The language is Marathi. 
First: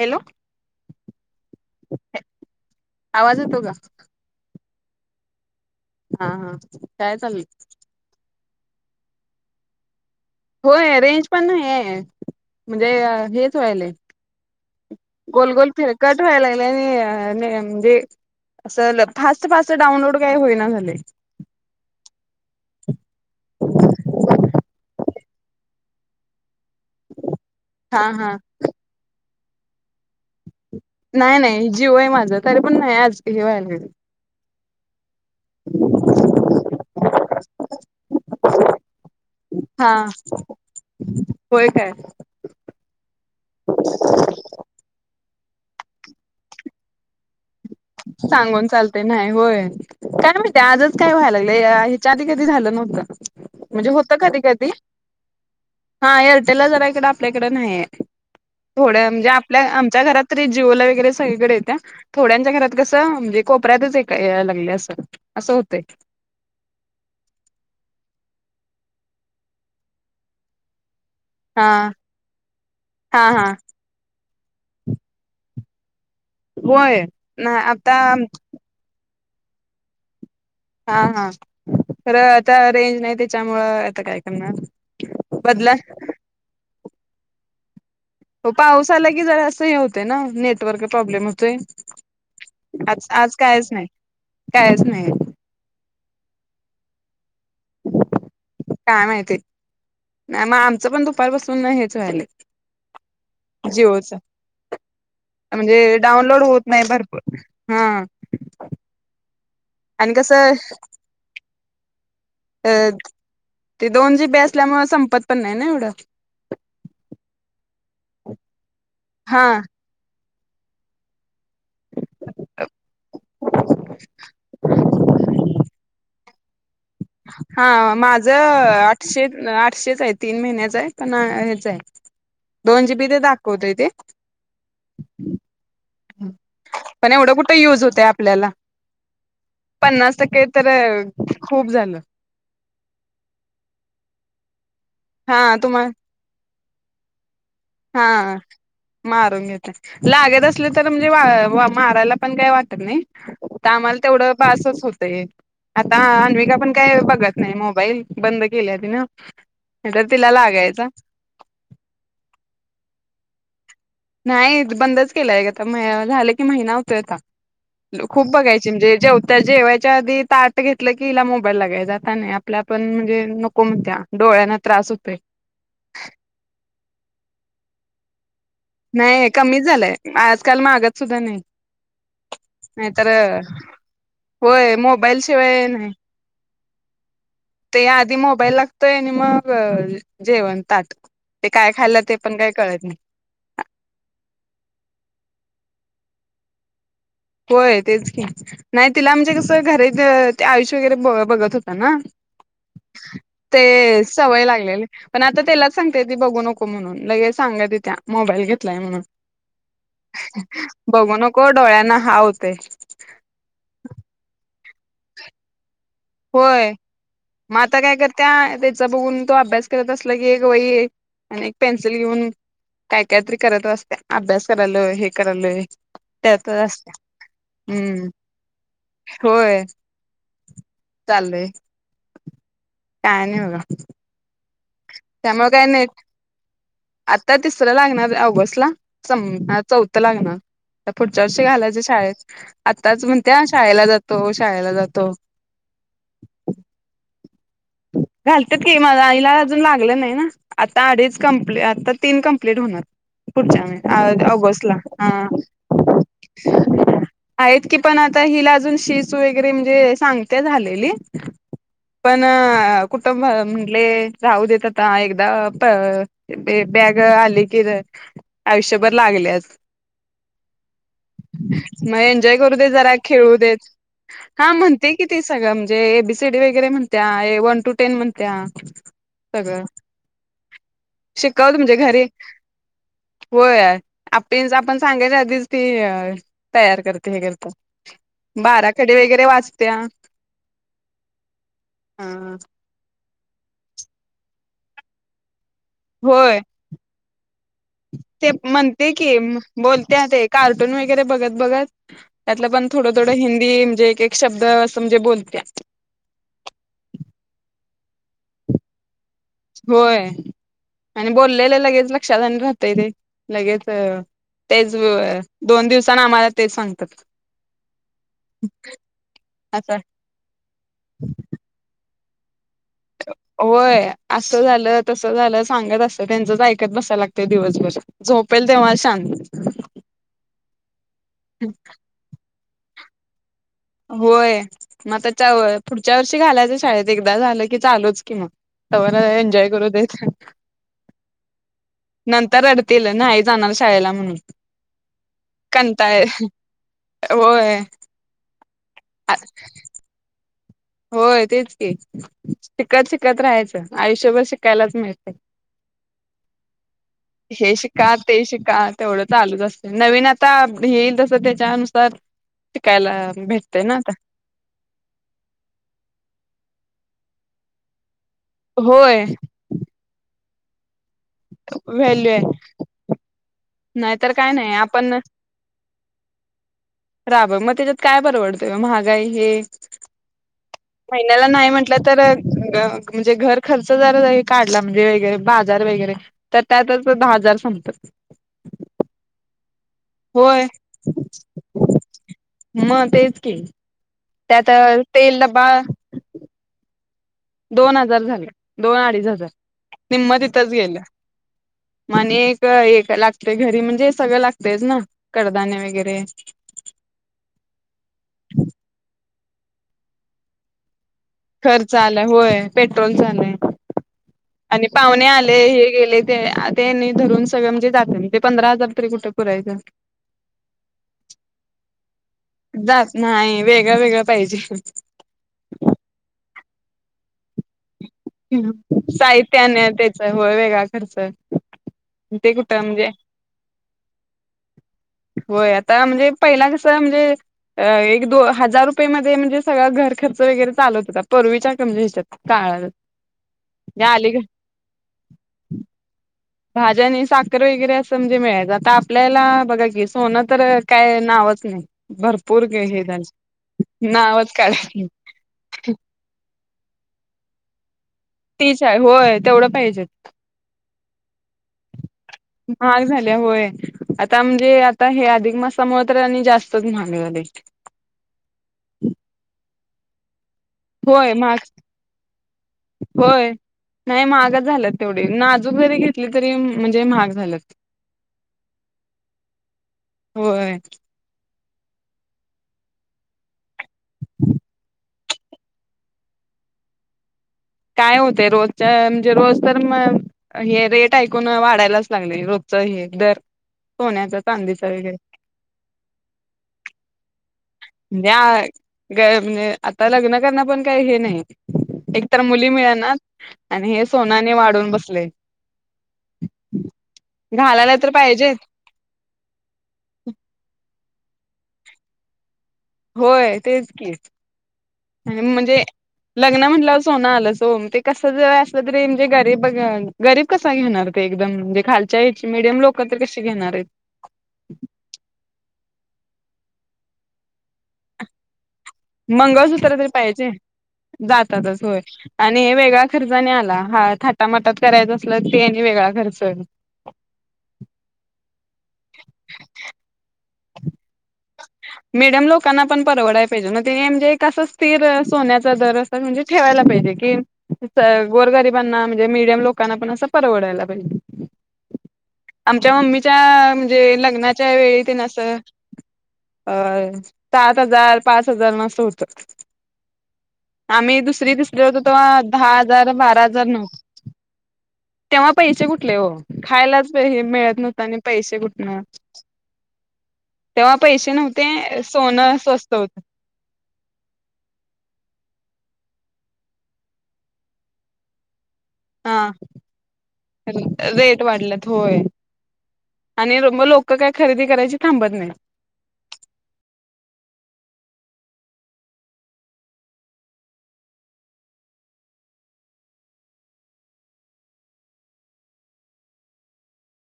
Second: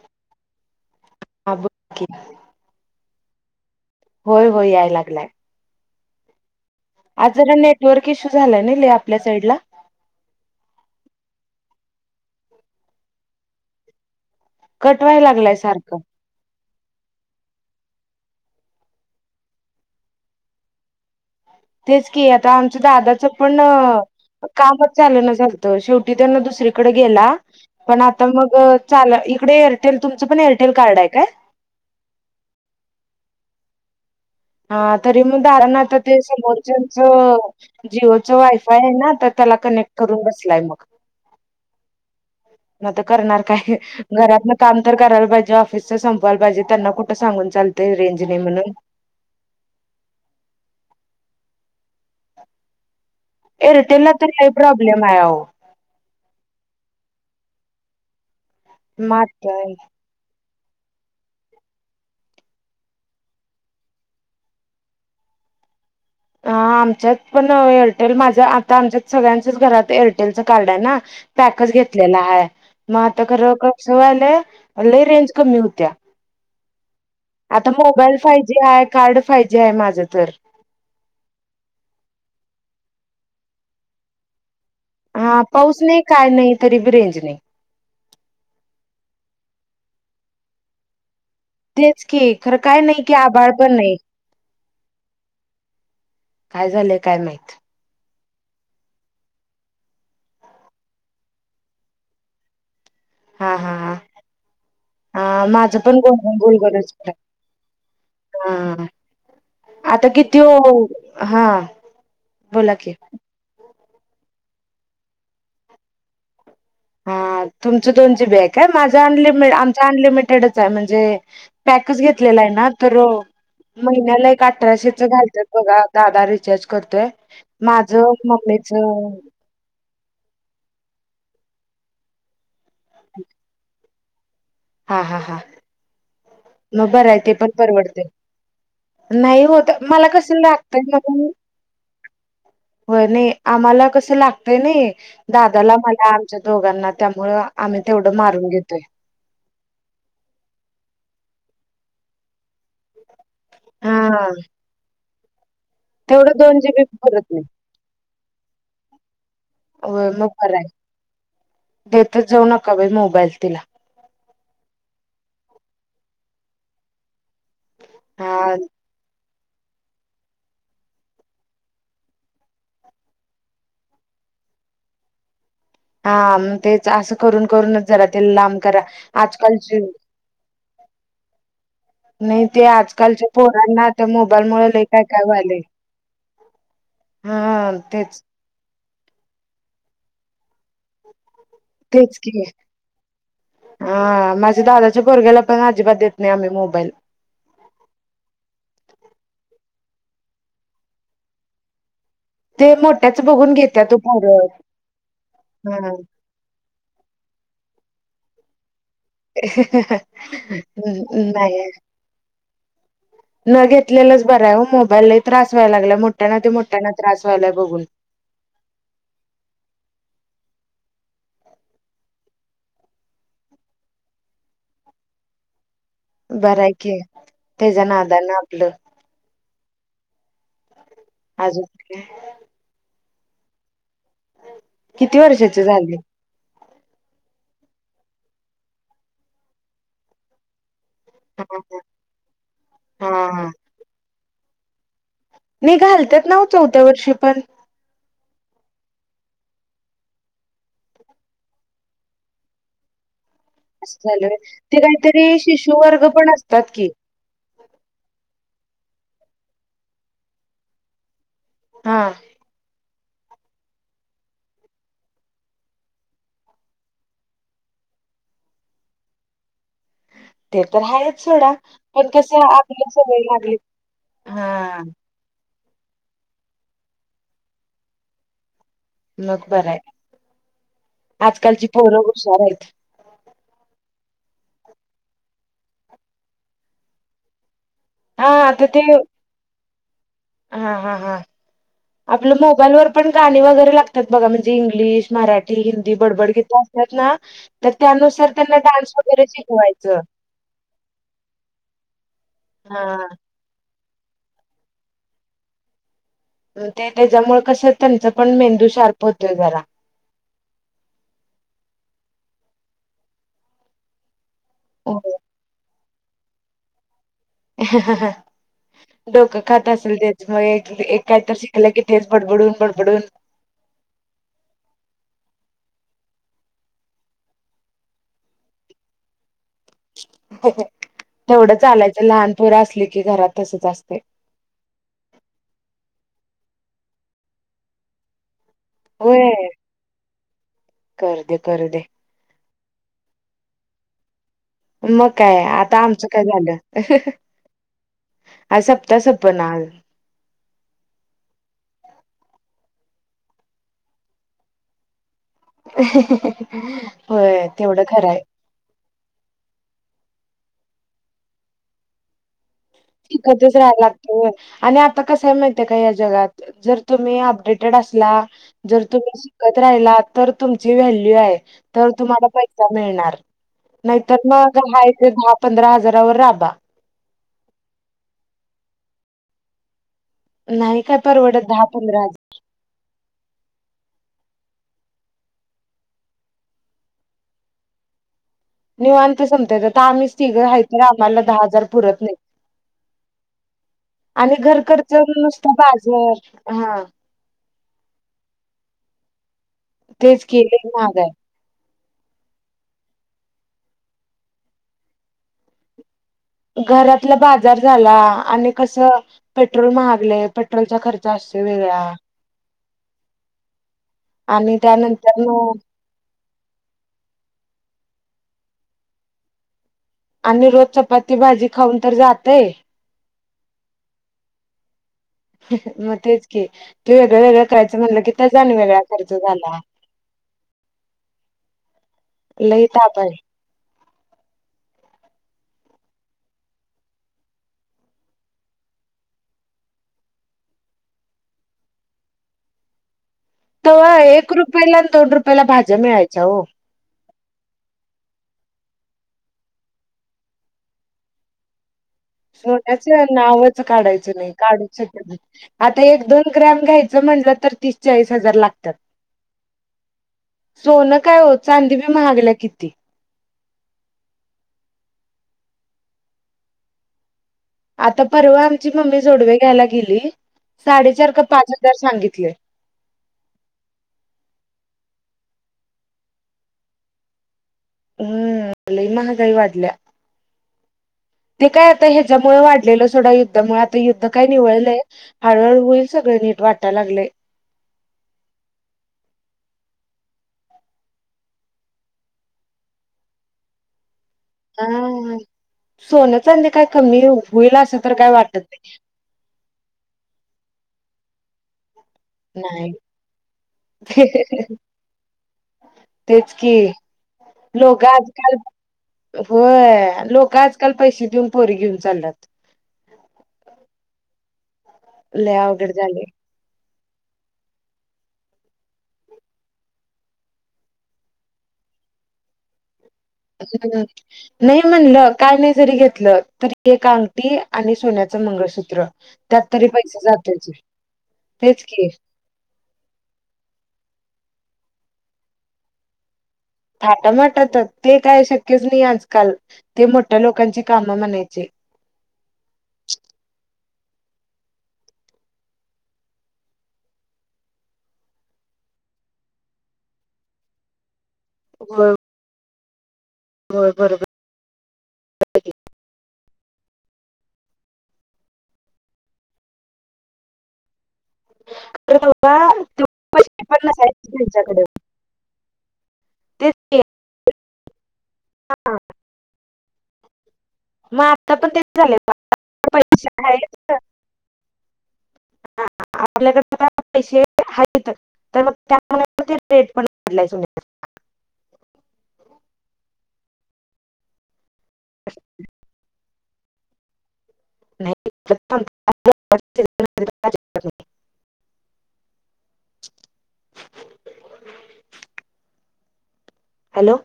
हॅलो... हा बोल की आवाज यतो का? होय होय याय लागलाय. हा.. हा.. काय आज चाललंय जरा नेटवर्क इश्यू झालाय ना ल आपल्या साईड ला. होय रेंज पण नाही आहे म्हणजे हेच व्हायल आहे. कट व्हाय लागलाय गोलगोल सारखं फिरकट व्हायला लागले आणि म्हणजे अस फास्ट फास्ट डाऊनलोड काही होईना झाले. तेच की आता आमचं दादाचं पण कामच चालना झालतं शेवटी त्यांना दुसर पुढ गेला पण हा आता हा मग चला इकडं एरटल तुमच पण एरटेल नाही नाही जीओ आहे माझं तरी पण नाही आज हे व्हायलय. हा तरी मग दादा मग आता ते समोरच्याचं जिओचं वायफाय आहे ना. त्याला हा कनेक्ट करून बसलाय मग. होय काय म तर करणार काय घरातन काम तर करायला पाहिजे ऑफिसच संपवायला पाहिजे त्यांना कुठं सांगून चालतं. सांगून चालतं. ते नाही होय काय नाही माहिती आजच काय व्हायला लागलं हच्या आधी कधी झालं नव्हतं. एरे म्हणजे तेला होतं तरी कधी काय कधी प्रॉब्लेम आहे हो हा एअरटेलला जरा इकडं आपल्याकडे नाहीये. थोड्या म्हणजे मात आपल्या आमच्या घरात जिओ ला वगैरे सगळीकडे येत्या. थोड्यांच्या घरात कस म्हणजे कोपऱ्यातच लागले अस असं होत. ह आमच्यात पण एअरटेल. माझं आता आमच्यात सगळ्यांचच घरात एअरटेलचं कार्ड आहे ना. पॅकच हा. घेतलेला आहे मग हा आता हा खरं. होय हॅलो आव लय रेंज कमी होत्या होय ना आता मोबाईल सा तिला कार्ड फायजे आहे माझं तर, हा हा खरं आता रेंज नाही त्याच्यामुळं आता काय करणार. हा बदला पाऊस नाही काय नाही तरी बी रेंज नाही. हो पाऊस आला की जरा असं हे होते ना नेटवर्क प्रॉब्लेम हो तेच की खरं काय नाही आज की आज आभाळ कायच पण नाही कायच नाही. काय झालंय काय माहीत. काय माहिती. नाही मग आमचं पण दुपार बसून नाही हेच व्हाले. हा हा जिओ हा चं. हा माझं पण ग गोलगच हात्या भरपूर हा हा. आता आणि किती कसं वेळ हा. बोला अ की ते दोन जीबी असल्यामुळे संपत पण नाही ना एवढं. हा तुमचं दोन जीबी हाय काय. माझा हा अनलिम आमचा अनलिमिटेडच आहे म्हणजे. पॅकच घेतलेला आहे ना तर, महिन्याला एक अठराशेच घालतयात बघा दादा रिचार्ज करतोयं. हा माझ आठशे आठशेच आहे. तीन महिन्याच आहे. पण हेच आहे. दोन जी बी ते दाखवत ते हा हा हा मग बर आहे ते एवढं पण कुठं युज होतय परवडतय. आपल्याला नाही होत. मला पन्नास कस टक्के तर लागतयं मगं मी खूप झालं होय नाही आम्हाला कस लागतय नाही हा दादाला तुम्हा मला च्या दोघांना त्यामुळ हा. मारून घेतय लागत असले तर म्हणजे मारायला पण काय वाटत नाही. तर कामाला हा तेवढं बासच होतय, आता तेवढं अन्बिका दोन पण जी बी काय पुरत बघत नाही मोबाईल बंद केल्या ती न. इथं होय मग तिला बरं आहे लागायचा. देतच जाऊ नका बाई मोबाईल तिला. नाही बंदच केलंय का आता म झाले की महिना होतोय आता. खूप हा बघायची म्हणजे जे तर जेवायच्या आधी ताट घेतलं की हिला मोबाईल लागाय जाता नाही आपल्या पण म्हणजे नको म्हणत्या. डोळ्यांना त्रास होतेो हाग तेच असं करून करूनच जरा ते लांब करा नाही कमी आजकालची झालंय. आजकाल मागात सुद्धा नाही. ते नाही तर आजकालच्या पोरांना त्या मोबाईल मुळे होय लय काय मोबाईल काय व्हायलय शिवाय नाही. हा ते आधी तेच मोबाईल ला. य आणि मग जेवण ताट ते काय खायला ते तेच पण की काही कळत नाही. हा माझ्या दादाच्या पोरग्याला पण अजिबात देत नाही आम्ही मोबाईल होय तेच की नाही तिला म्हणजे कसं घरी आयुष्य वगैरे ब बघत होता ना. ते मोठ्याच बघून घेत्यात ओ ते सवय पोरं लागलेले पण आता त्यालाच हा सांगते ती बघू नको म्हणून लगेच सांगत ईत्या मोबाईल घेतलाय म्हणून. बघू हम्म नको नाहीयं. डोळ्यांना हा होतय न घेतलेलंच बरं आहे हो मोबाईल लय त्रास व्हाय लागला मोठ्याना ते मोठ्यांना त्रास व्हायलाय बघूनं. त्या त्याचा बघून तो अभ्यास करत असला की एक वई आणि एक पेन्सिल घेऊन. काय काय तरी करत असते अभ्यास कराल हे करायलय. बरं आहे कि तेच्या हम्म नाद न आपलं होय. चाललंय अजून काय? काय नाही बघा. किती त्यामुळे वर्षाची काय नाही झाली? आता तिसरं लागणार ऑगस्ट ला संप चौथं लागणार. पुढच्या हा वर्षी हा घालायचें शाळेत आत्ताच हा हा म्हणते शाळेला जातो शाळेला जातो. नाही घालत्यात ना चौथ्या वर्षी पण? घालतात कि हिल अजून लागलं नाही ना. आता अडीच कंप्लीट आता तीन कंप्लीट होणार. पुढच्या असं माहीन्यात झालं ऑगस्टला ते हा. काहीतरी शिशु वर्ग पण असतात की आहेत की पण आता हिला अजून शी सु वगैरे म्हणजे सांगते झालेली. हा. पण कुठं म्हटले राहू देत आता एकदा बॅग आली की आयुष्यभर लागल्याच. ते तर आहेच सोडा मग पण कस एन्जॉय करू दे आपल्या जरा सवय खेळू लागली देत हा म्हणते कि. ती सगळं म्हणजे एबीसीडी वगैरे म्हणत्या वन टू टेन म्हणत्या. मग सगळं बरं आहे शिकवलं आजकालची तुमच्या पोरं घरी हुशार आहेत होय आपण आपण सांगायच्या आधीच ती तैयार करते हे करती हा आता ते बाराकडे वगैरे वाचत्या. हा हा हा आपलं मोबाईलवर पण गाणी वगैरे लागतात बघा म्हणजे इंग्लिश मराठी हिंदी. होय बडबडगीत म्हणतेतं ना तर त्यानुसार ते त्यांना म्हणते डान्स की वगैरे शिकवायचं. बोलत्या ते कार्टून वगैरे बघत बघत त्यातलं पण थोडं हा थोडं हिदी ती म्हणजे एक एक शब्द असं म्हणजे बोलत्या. ते त्याच्यामुळे कस त्यांच पण मेंदू शार्प होतोय जरा होय आणि बोललेलं लगेच लक्षात आणि राहतय ते लगेच तेच व दोन दिवसानी आम्हाला तेच सांगतात. डोकं खात असं असेल ते. मग एक काहीत शिकलं की तेच बडबडून बडबडून होय असं झालं तसं झालं सांगत असतं त्यांचच ऐकत बसायला लागत दिवसभर. झोपेल तेव्हा शांत तेवढं चालायचं लहान पोर असली की घरात तसच असतय. होय मगताच्या पुढच्या वर्षी घालायचं शाळेत एकदा झालं की चालूच की मग तेव्हर एन्जॉय करू देत. करु दे करू दे नंतर रडतीलल नाही आ जाणार शाळेला म्हणून मग काय आता कंटाळ आमचं काय झालं होय अ सपता सपना होय तेच की शिकत शिकत राहायचं आयुष्यभर शिकायलाच मिळत हो तेवढं खरं आहे का तेवढं चालूच असते नवीन आता येईल तसं त्याच्यानुसार शिकायला तिकतच भेटते ना राहायला आता लागतोय आणि आता कसय माहिय का या जगात जर तुम्ही अपडेटेड असला जर होय तुम्ही त राहिला तर तुमची व्हॅल्यू आहे तर व्हॅल्यू तुम्हाला आहे पैसा मिळणार नाहीतर काय नाही मग हाय आपण दहा पंधरा हजारावर राबा राब मग त्याच्यात काय परवडतंय महागा हे नाही काय महिन्याला परवडत नाही दहा म्हटलं तर पंधरा हजार म्हणजे घर खर्च जराच आहे काढला म्हणजे वगैरे बाजार वगैरे तर त्यातच दहा हजार संपतात निव आणते सते आता आम्ही तिघ होय रायत आम्हाला दहा हजार पुरत नाही मग तेच की आणि त्यात घरकरच तेल डबा नुसतं बाजर हा दोन हजार झाले दोन अडीच हजार निम्मत तेच की इथच लय गेले महाग आहे आणि एक हे लागते घरी म्हणजे सगळं लागतेच ना कडदाने वगैरे घरातलं बाजार झाला आणि कस पेट्रोल महागले खर्च आलाय होय पेट्रोल चालंय आणि पाहुणे त्यानंतर न आले हे गेले ते ते नाही धरून सगळं म्हणजे जात म्हणजे पंधरा हजार तरी कुठं करायचं आणि रोज चपाती भाजी खाऊन तर जातय सात नाही वेगळं वेगळं पाहिजे मग तेच की तू वेगळं वेगळं करायचं म्हणलं की त्याचा आणि वेगळा खर्च झाला साहित्याने त्याच व वेगळा खर्च ते कुठं लई म्हणजे ताप आहे होय आता म्हणजे पहिला कस म्हणजे एक दोन हजार रुपये मध्ये म्हणजे सगळा घर खर्च वगैरे चालत होता प परवीच्या कमजे ह्याच्यात का त एक रुपयाला आणि दोन रुपयाला भाज्या मिळायच्या हो भाज्या आणि साखर वगैरे असं म्हणजे मिळायचं आता आपल्याला बघा की सोनं तर काय नावच नाही भरपूर हे सोण्या्याचे झालं नावच काढायचे नावच नाही काढू काढाय शक आता एक दोन ग्रॅम घ्यायचं म्हटलं तर तीस जाईस तीस आहे होय तेवढं पाहिजे सोनं काय हो चांदी बी महागल्या किती महाग झाल्या होय आता म्हणजे आता हे अधिक मासामुळे तर त्यांनी जास्तच म्हलेले आता परवा आमची मम्मी जोडवे घ्यायला गेली साडेचार होय का महाग पाच हजार सांगितले होय नाही महागच झालं तेवढी नाजूक जरी घेतली तरी म्हणजे महाग झालंत हम्म लई महागई वाढल्या होय ते काय आता ह्याच्यामुळे वाढलेलं सोडा युद्धामुळे आता युद्ध काय निवळलंय हळूहळू होईल सगळे नीट वाटायला लागले काय होते रोज म्हणजे रोज तर म हे रेट ऐकून वाढायलाच लागले रोजचं हे दर सोन्याच चांदीचं हे सोन्याच काय कमी होईल अस म्हणजे आता लग्न करण पण काही हे नाही तर मुली नाही नाही मिळेना आणि हे सोनाने वाढून बसले तेच कि घालायला लोक तर पाहिजेत आजकाल होय लोक आजकाल पैसे देऊन पोरी घेऊन चाललात होय तेच कीच आणि लय म्हणजे अवघड झालय. लग्न म्हटलं सोनं आलं सोम ते कस ज असलं तरी म्हणजे गरीब गरीब क घेणार एकमे खालच्याडयम लोक कत कशी घेणार आहेत. हम् नाही म्हणलं काय नाही जरी घेतलं तरी एक अगटठी आणि सोन्याचं मंगळसूत्र त्यात मंगळसूत्र तरी पैसे पाहिजे जातोयच जातातच तेच होय की आणि हे वेगळा खर्चने आला हा थाटामाटात करायचं असलं ते वेगळा खर्च थाटामाटात ते काय शक्यच नाही आजकाल ते मोठ्या लोकांची कामं म्हणायचे मिडम लोकांना पण परवडाय पाहिजे ना ति म्हणजे कसं स्थिर सोन्याचा दर म्हणजे ठेवायला पाहिजे की गोरगरिबांना म्हणजे मिडियम लोकांना पण असं परवडायला पाहिजे हो आमच्या मम्मीच्या म्हणजे लग्नाच्या वेळी ते न अ सात हजार पाच हजार मस् होत आम्ही दुसरी दिसले होतो तेव्हा दहा हजार बारा पैसे हजार नऊ पण नसायचे त्यांच्याकडे तेव्हा पैसे कुठले हो तेच की. खायलाच मिळत नव्हतता आणि पैसे कुठन मग आता पण तेच नव्हते झालं प सोनं स्वस्त होत आपल्याक पैसे तर मग त्या हा रेट पण घडलायच रेट वाटलात होय आणि मग लोक काय खरेदी करायची थांबत नाही नाही म आहे हॅलो